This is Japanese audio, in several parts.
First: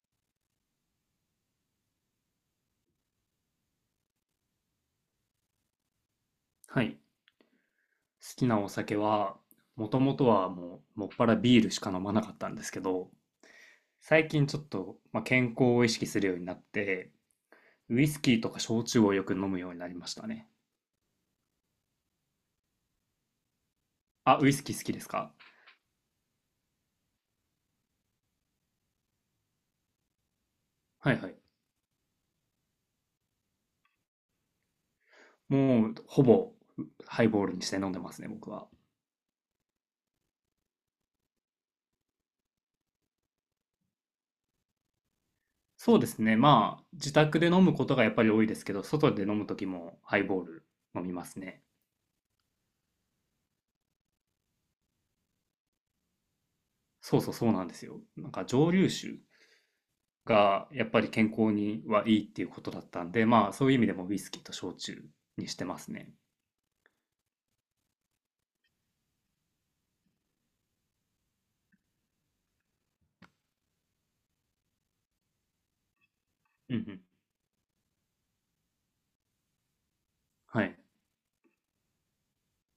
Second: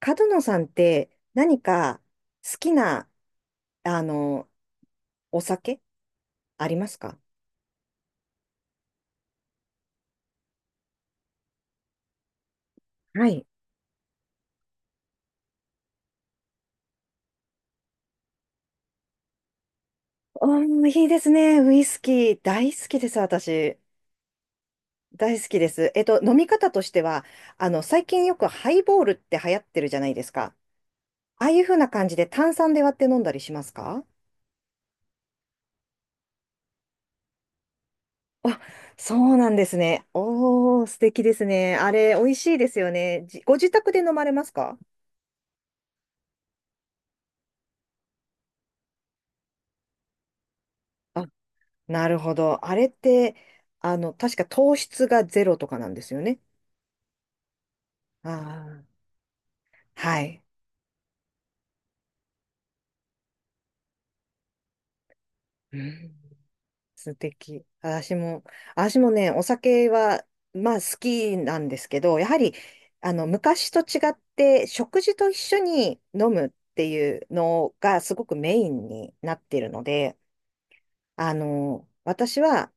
角野さんって何か好きな、あの、お酒ありはまい。す好か？きなお酒は、もともとはもっぱらビールしか飲まなかったんですけど、はい。最近ちょっと、健康を意識するようになって、ウイスキーとか焼酎をよく飲むようになりましたね。うん、いいですね。ウイスキー大好きです、私。あ、ウイスキー好きですか？大好きです。飲み方としては、最近よくハイボールって流行ってるじゃないですか。はいはい。ああいう風な感じで炭酸で割って飲んだりしますか？もう、ほぼ、ハイボールにして飲んでますね、僕あ、は。そうなんですね。おー、素敵ですね。あれ、美味しいですよね。ご自宅で飲まれますか？そうですね。まあ、自宅で飲むことがやっぱり多いですけど、外で飲むときもハイボール飲みまあ、すね。なるほど。あれって、確か糖質がゼロとかなんですよね。そうそうそうなんですよ。なあんか蒸留あ、酒はい。がやっぱり健康にはいいっていうことだったんで、まあそういう意味でもウイスキーと焼酎にしてうますね。ん、素敵。私もね、お酒は、まあ好きなんですけど、やはり、昔と違って、食事と一緒に飲むっうんうてん。いうのがすごくメインになってるので、はい。私は、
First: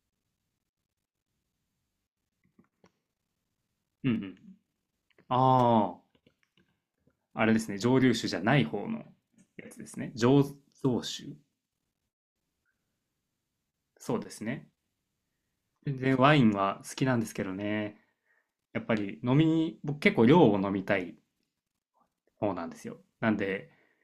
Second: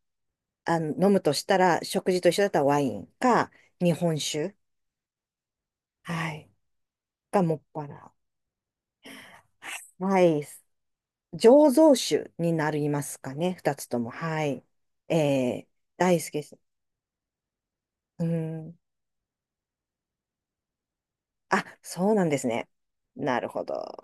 飲むとしたら、食事と一緒だったらワインか、日うんう本ん。酒、あはい、あ、があれもでっすね。ぱ蒸ら。留酒じゃない方のやつですね。はい。醸造酒。醸造酒になりますかね、二つとも。そうですはい。ね。えー、全然大好きワイでンす。は好きなんですけどね。うん。やっぱり飲みに、僕結構量を飲みたいあ、そうなんです方なね。んですよ。なんなるほで、ど。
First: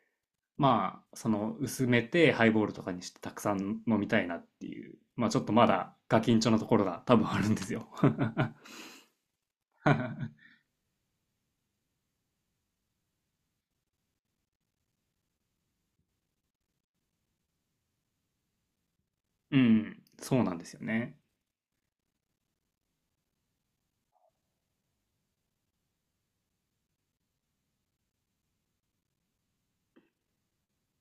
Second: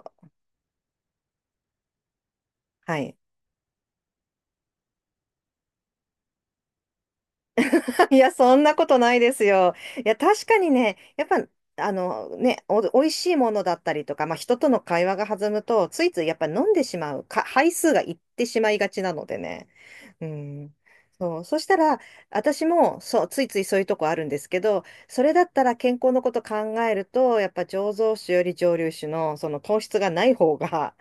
まあ、その薄めてハイボールとかはにしい。てたくさん飲みたいなっていう。まあちょっとまだガキンチョのところが多分あるんですよ。いや、そんなことないですよ。いや、確かにね、やっぱ、あのね、美味しいものだったりとか、まあ、人との会話が弾むと、ついついやっぱ飲んでしまう、杯数がいってしまいがちなのでうね。ん、うそうなんですん。よね。そう。そしたら、私も、そう、ついついそういうとこあるんですけど、それだったら健康のこと考えると、やっぱ醸造酒より蒸留酒の、その糖質がない方が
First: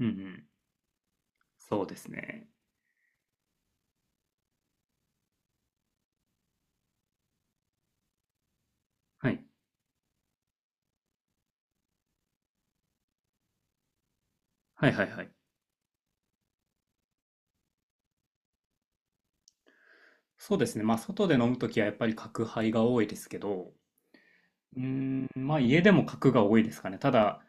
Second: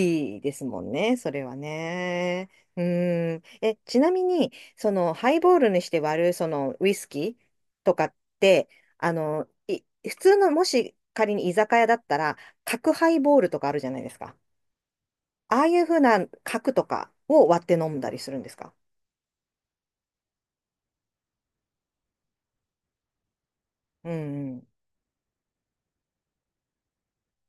うんういん。ですもんね、それはそうですね。ね。うん。ちなみに、そのハイボールにして割るそのウイスキーとかって、あはい。の、い、普通のもし仮に居酒屋だったら、角ハイボールとかあるじゃないですか。はいはいはい。ああいう風な角とかを割って飲んだりするんですか？そうですね。まあ、外で飲むときはやっぱり角杯が多いですけど、うんうん。うーん、まあ、家でも角が多いですかね。ただ、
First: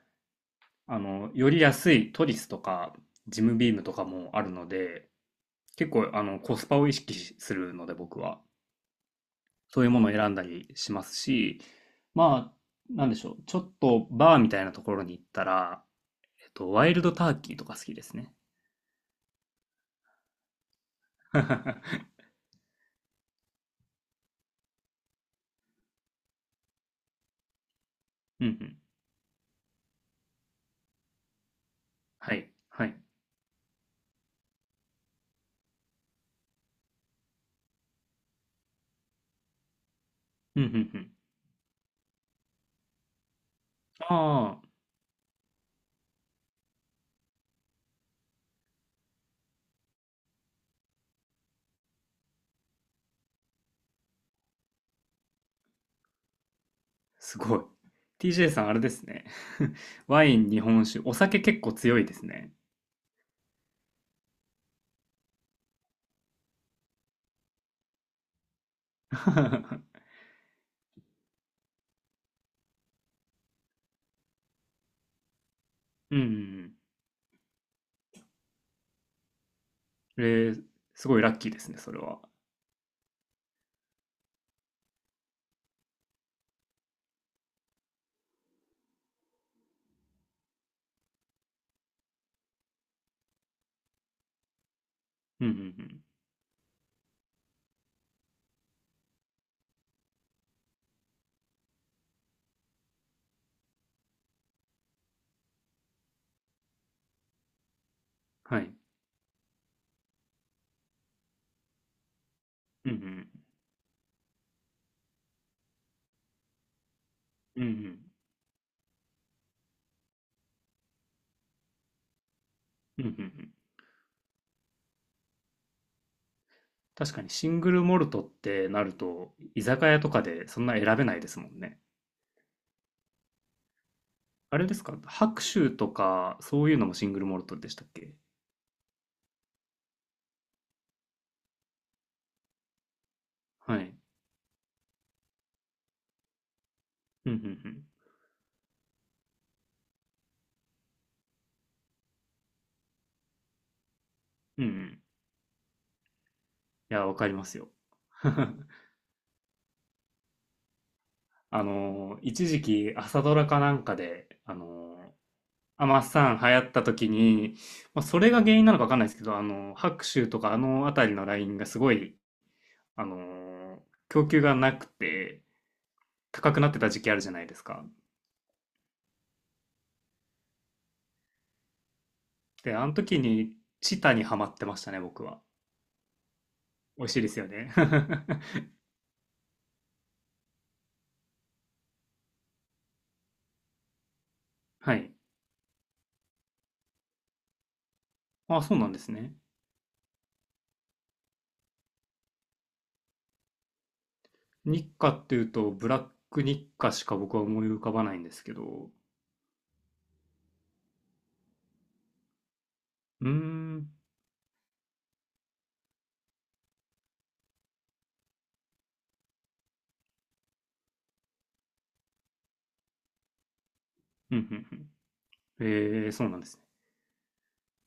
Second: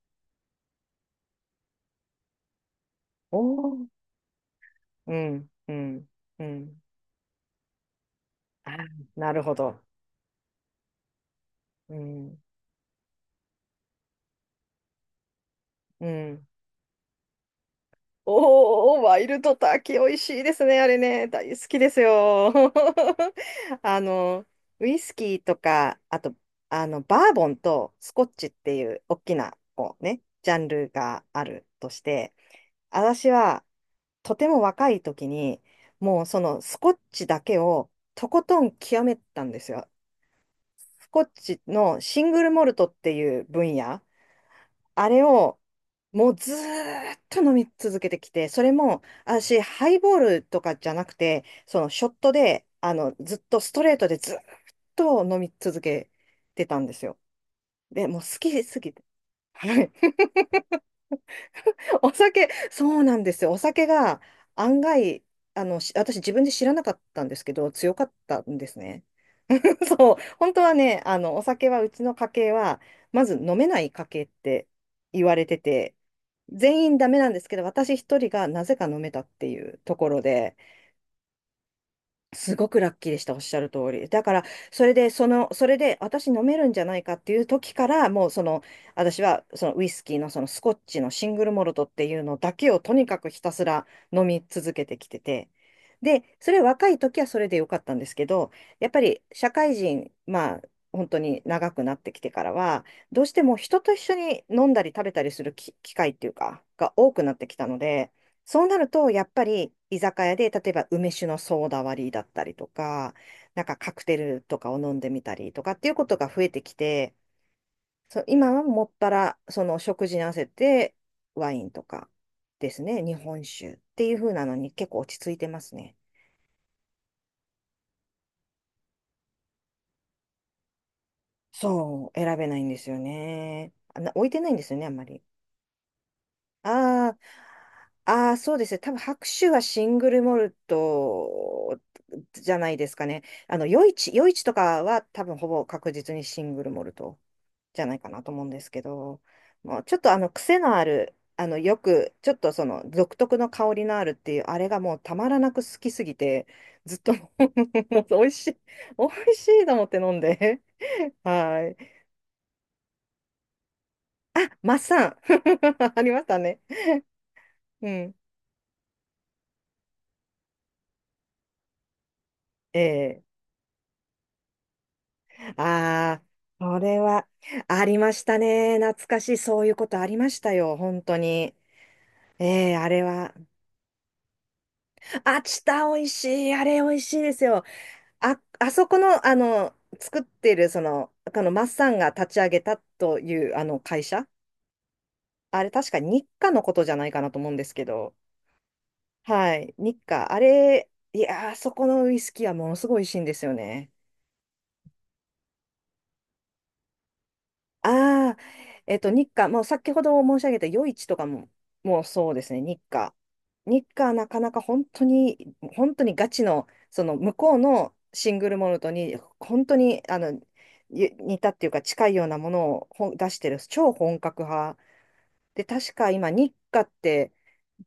より安いトリスとか、おジムビームー、とかもあるので、うん、う結ん、構、うコスパん。を意識しするので、僕は。あー、なるほど。そういうものを選んだりしますし、うん、まあ、なんでしょう。ちょっとバーみたいなところに行ったら、うん。ワイルドターキーとか好きですね。おー、ワイルドターキー美味しいですね、あれね。大好きですうよ。あの、ウイスキーとか、あと、バーボンとスコッんチうってんいう大きな、こうね、ジャンルがあるとして、はい。はい。私はとても若い時に、もうそのスコッチだけをとことん極めたんですよ。うんうんうスん。コッチのシングルモルトっていう分野。ああ、あれを、もうずーっと飲み続けてきて、それも、私、ハイボールとかじゃなくて、そのショットで、ずっとストレートでずーっと飲み続けてたんですよ。すごい。で、もう好 TJ きさん、あすれでぎすて。ね。はい。ワイン、日本酒、お酒結構強いおです酒、ね。そうなんですよ。お酒が案外、私自分で知らなかったんですけど、強かったんですね。そう、本当はね、お酒はうちの家系は、まず飲めない家系って言われてて、うんうん全員ダメなんですけど、私一人がなぜか飲めたっていうところうん。えで、ー、すごいラッキーですね、それは。すごくラッキーでした、おっしゃる通り。だから、それで、私飲めるんじゃないかっていう時から、もう、私は、ウイスキーの、スコッチのシングルモルトっていうのだけを、とにかくひたすら飲み続けてきてうんて。うんうん。で、それ、若い時はそれでよかったんですけど、やっぱり、社会人、まあ、本当に長くなってきてからは、どうしても人と一緒に飲んだり食べたりする機会っていうか、が多くなってきたので、はそうい。なると、やっぱり居酒屋で、例えば梅酒のソーダ割りだったりとうんうか、ん。なんかカクテルとかを飲んでみたりとかっていうことが増えてきて、うんうん。そう、今はもっぱら、その食事に合わせてワインとかですね、うんうん日う本ん。酒っていう風なのに結構落ち着いてますね。確かにシングルモルトってなると、居酒屋とかでそんな選べないですもんね。そう、選べないんですよね。あ、置いてないんあでれすでよすね、あんかまり。白州とか、そういうのもシンあグルモルトでしたっあ、け？ああ、そうですね。多分白州はシングルモルトじゃないですかね。はい。余市とかは多分ほぼ確実にシングルモルトうんうじんゃないかなと思うんですけど、もうちょっとあの癖のある、よく、ちょっとその独特の香りのあるっていう、あうん。うれんうがん。もいうたまらなく好きすぎて、ずっや、と わかもりますよ。う美味しい、美味しいと思って飲んで。はい。一時期朝ドラかなんかあ、で、マッサン アあマりましさたん流行ね。った時に、うまあ、ん。それが原因なのかわかんないですけど、あの、白州とかあの辺りのラインがすごい、あええ、の、供給がなくてああ、高くなっそてたれ時期あるはじゃないですあか。りましたね。懐かしい。そういうことありましたよ。本当に。えで、え、ああのれ時は。にチタにハマってましたね、僕は。あ、チタ美味しい。あれ美味美し味しいいでですすよよ。ね。あ、あそこの、作ってる、このマッサンが立ち上げたという、会社。はい。あれ、確か日課のことじゃないかなと思うんですけど。あ、そうなんですね。はい。日課。あれ、いやー、あそこのウイスキーはものすごい美味しいんですよね。日課っていうと、ブラック日課しか僕は思い浮かばないんでああ、すけど。日課、もう先ほど申し上げた夜市とかも、もうそうですね、日課。うーん。う日ん、課はなかなか本当に、本当にガチの、その向こうのシングルモルトに、本当にあのゆ似たっていうか近いようなものを出してる超本う格ん、う派ん。で、確えかー、そう今、なんで日すね。課って、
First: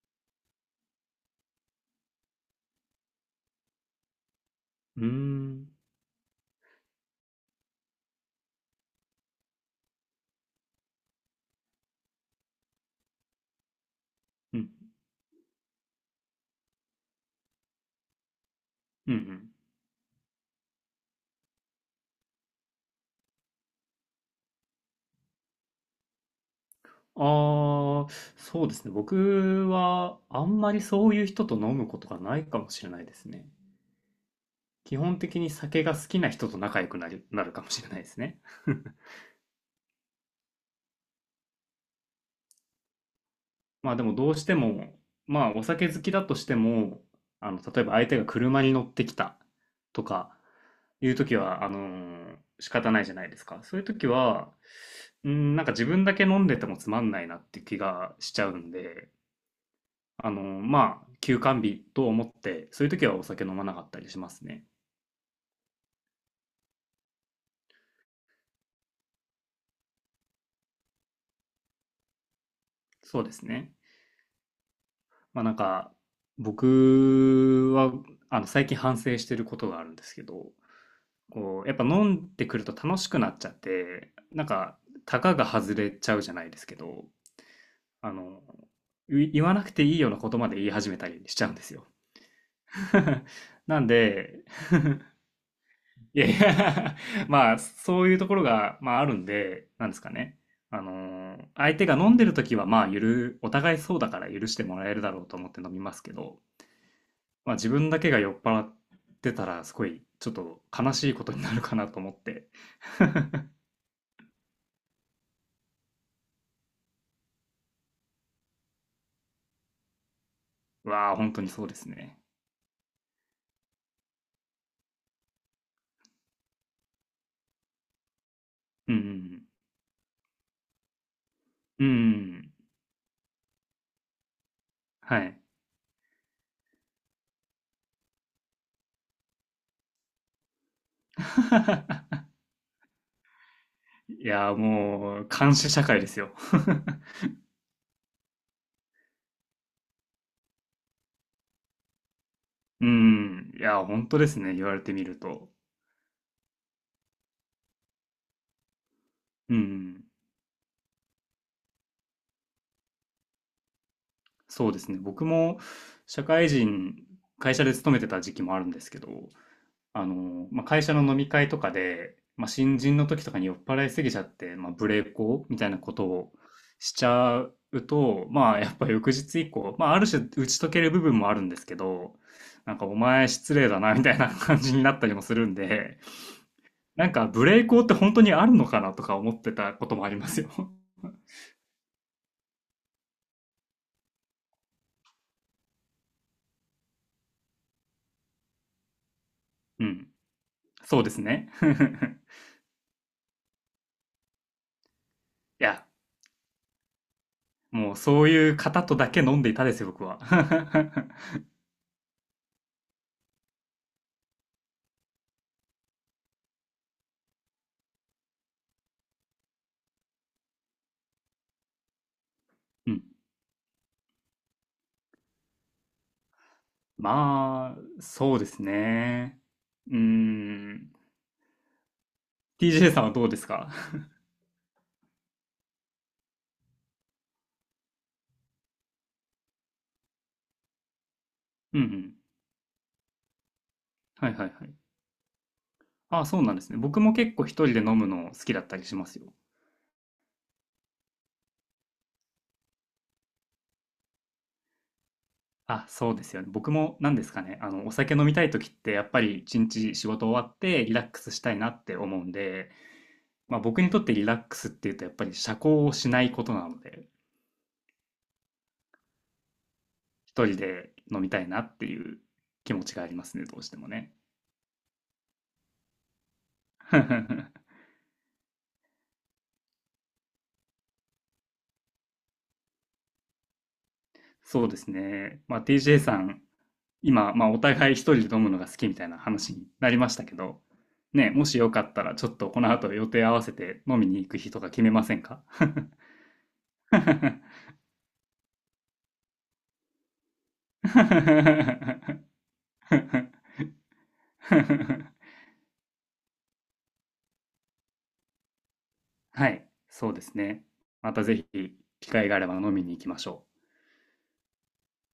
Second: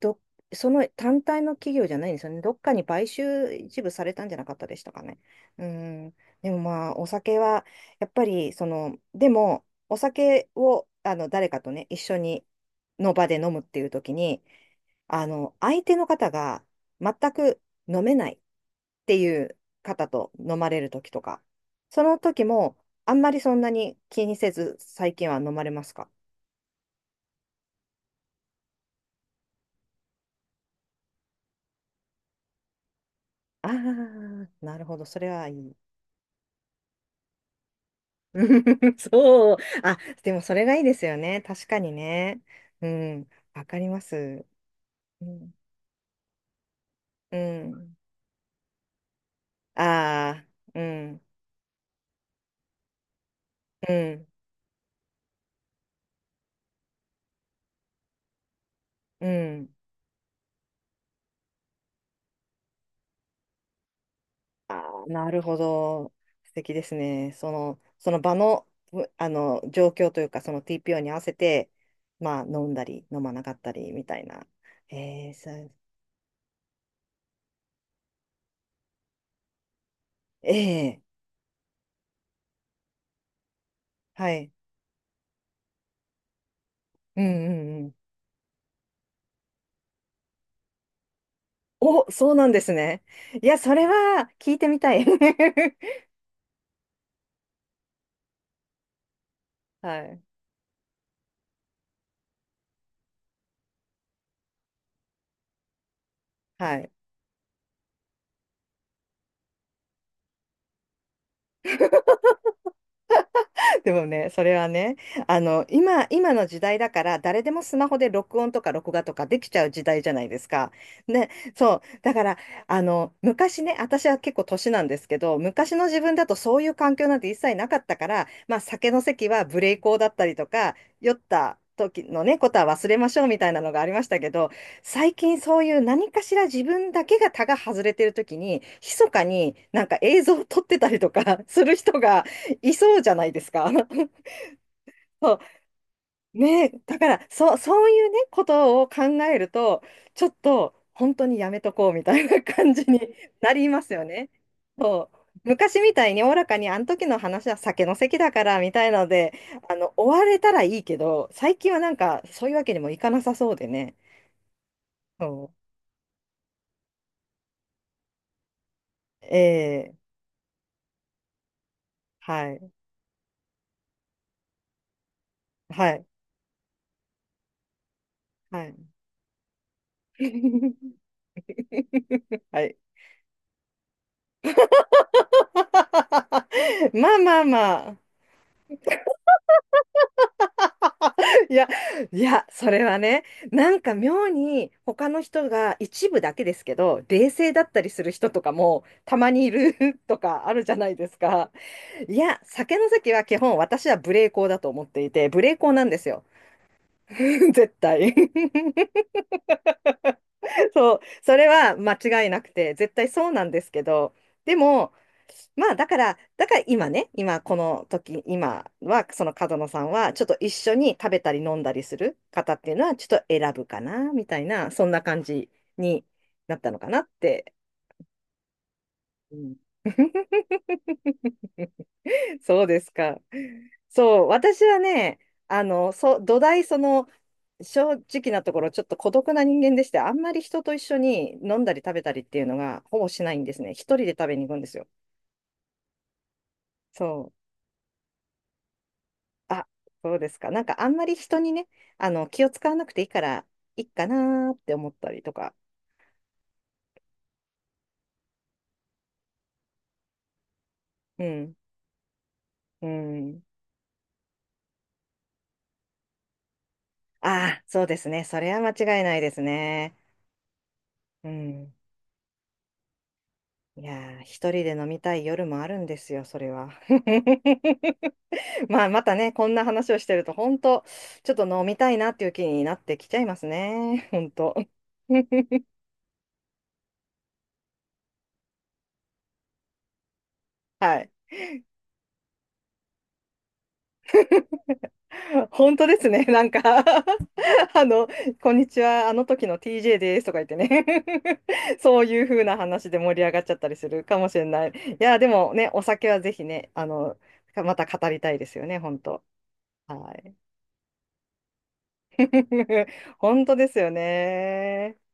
ど、その単体の企業じゃないんですよね。どっかに買収一部されたんじゃなかったでしたうかーね。うん。ん。でもまあ、お酒は、やっぱり、お酒を、誰かとね、一緒に、の場で飲むっていう時に、うん、相手の方が全く飲めないっうんてういん。う方と飲まれる時とか、その時も、あんまりそんなに気にせず、最近は飲まれますか？ああー、そうですね。僕はあんまりそういう人と飲むことがないかもしれないですね。ああ、なるほ基ど。そ本れ的はにいい。酒が好きな人と仲良くなる、なるかもしれないですね。そう。あ、でもそれがいいですよね。確かにね。うん。わかりまあまでもどうす。しても、うまあん。お酒好きだとしても、うあの、例えばん。相手が車に乗ってきたとかああ、ういうん。時は、仕方ないじゃないですか。そういうう時ん。は、うん、なんか自分だけ飲んでてもつまんないなって気がしちゃうんで、うん。まあ、休館日と思って、そういう時はお酒飲まなかったりしますね。ああ、なるほど。素敵ですね。その、その場の、うあの、状況というか、その TPO に合わせて、まあ、飲んだり、そ飲うでまなすかったね。り、みたいな。ええ、まあそなんう、か、僕は、最近反省してることがあるんですけど、ええ、こう、やっぱ飲んでくると楽しくなっちゃって、はなんい。か、たかが外れちゃうじゃないですけど、うんうんうん、あの、言わなくていいようなことまで言い始めたりしちゃうんですよ。お、そうなんですね。いや、そなれんはで、聞いてみたい。いやいや まあ、そういうところが、まあ、あるんで、なんではすかい。ね。相手が飲んでる時は、まあ、お互いそうだから許してもらえるだろうと思って飲みますけど、はい。まあ、自分だけが酔っ払ってたら、すごい、ちょっと悲しいことになるかなと思って。でもね、それはね、今の時代だから、誰でもスマホで録音とか録画とかできちゃう時代じゃないですか。うわあ、ね、本当にそうそでう。すだね。から、昔ね、私は結構年なんですけど、昔の自分だとそういう環境なんて一切なかったから、まあ、酒うの席はん、無礼講だったりとか、酔ったうん、う時のね、こん、とは忘れましょうみたいなのがありましたけど、最は近い。そういう何かしら自分だけが他が外れてる時に、密かになんか映像を撮ってたりとか する人が、いそうじゃないですか。いやー、もう、そう。監視社会ですよ。ねえ、だから、そう、そういうね、ことを考えると、ちょっと、本当にやめとこうみたいな感じうにん、ないりやまー、すよ本当でね。すね。言われてみそう。ると。昔みたいにおおらかに、あの時の話は酒の席だからみたいなので、うん。終われたらいいけど、最近はなんか、そういうわけにもいかなさそうでね。そうですね。僕そも社会人、会社で勤めてた時期もあるんですけど、う。ええ、まあ、会社の飲み会とかで、まあ、はい、新人の時とかに酔っ払いすぎちゃって、まあ、ブレーコみたいなはことい、をしちゃうと、まあ、はやっい。ぱ翌日以降、まあ、ある種打ち解ける 部分もあるんですけど、はない。んかお前失礼だなみたいな感じになったりもするんで、なんまあかまあブレーコっまてあ。本当にあるのかなとか思ってたこともありますよ。いや、いや、それはね、なんか妙に他の人が一部だけですけど、冷静だったりする人とかもたまにいる う ん。とかあるじゃないそうでですすね。か。い や、酒の席は基本私は無礼講だと思っていて、無礼い講なや、んですよ。絶もう対。そういう方とだけ飲んでいたですよ、僕は。そう、そ れは間違いなくて、絶対そうなんですけど、でも、だから今ね、今この時、今は、その角野さんは、ちょっと一緒に食べたり飲んだりする方っていうのうは、ん。ちょっと選ぶかな、みたいな、そんな感じになったのかなって。まあ、そうですうね。ん うー ん。そうで TJ すさんはか。どうですか？ そう、私はね、土台、正直なところ、ちょっと孤独な人間でして、あんまり人と一緒に飲んだうりんう食べたん。りっていうのがほぼしないんですね。一人で食はいべにはい行くんはでい。すよ。ああ、そうなんですね。僕もそう。結構一人で飲むの好きだったりしますよ。あ、そうですか。なんかあんまり人にね、気を使わなくていいから、いいかなーって思ったりとか。あ、そうですよね。僕も何ですかね。お酒飲みたい時ってやっぱり一日仕事終わってリラックうスしたん。いなって思うんで、うん。まあ僕にとってリラックスっていうとやっぱり社交をしないことなので、ああ、そうですね。それは間違いないですね。一人で飲うみたいなん。っていう気持ちがありますね、どうしていもやね。ー、一人で飲みたい夜もあるんですよ、それは。まあ、またね、こんな話をしてると、本当ちょっと飲みたいなっていう気になってきちゃいますね。本当 そうですね。まあ、TJ さん、今、まあ、お互い一人で飲むのが好きみたいな話になりましたけど、はい。ね、もしよかったら、ちょっとこの後予定合わせて飲みに行く日とか決めませんか？ 本当ですね。なんか あの、こんにちは、あの時の TJ ですとか言ってね そういう風な話で盛り上がっちゃったりするかもしれない。いや、でもね、お酒はぜひね、また語りたいですよね、本当はい、そはうでい。すね。またぜひ、機会があれば飲み に行きまし本ょ当う。ですよね。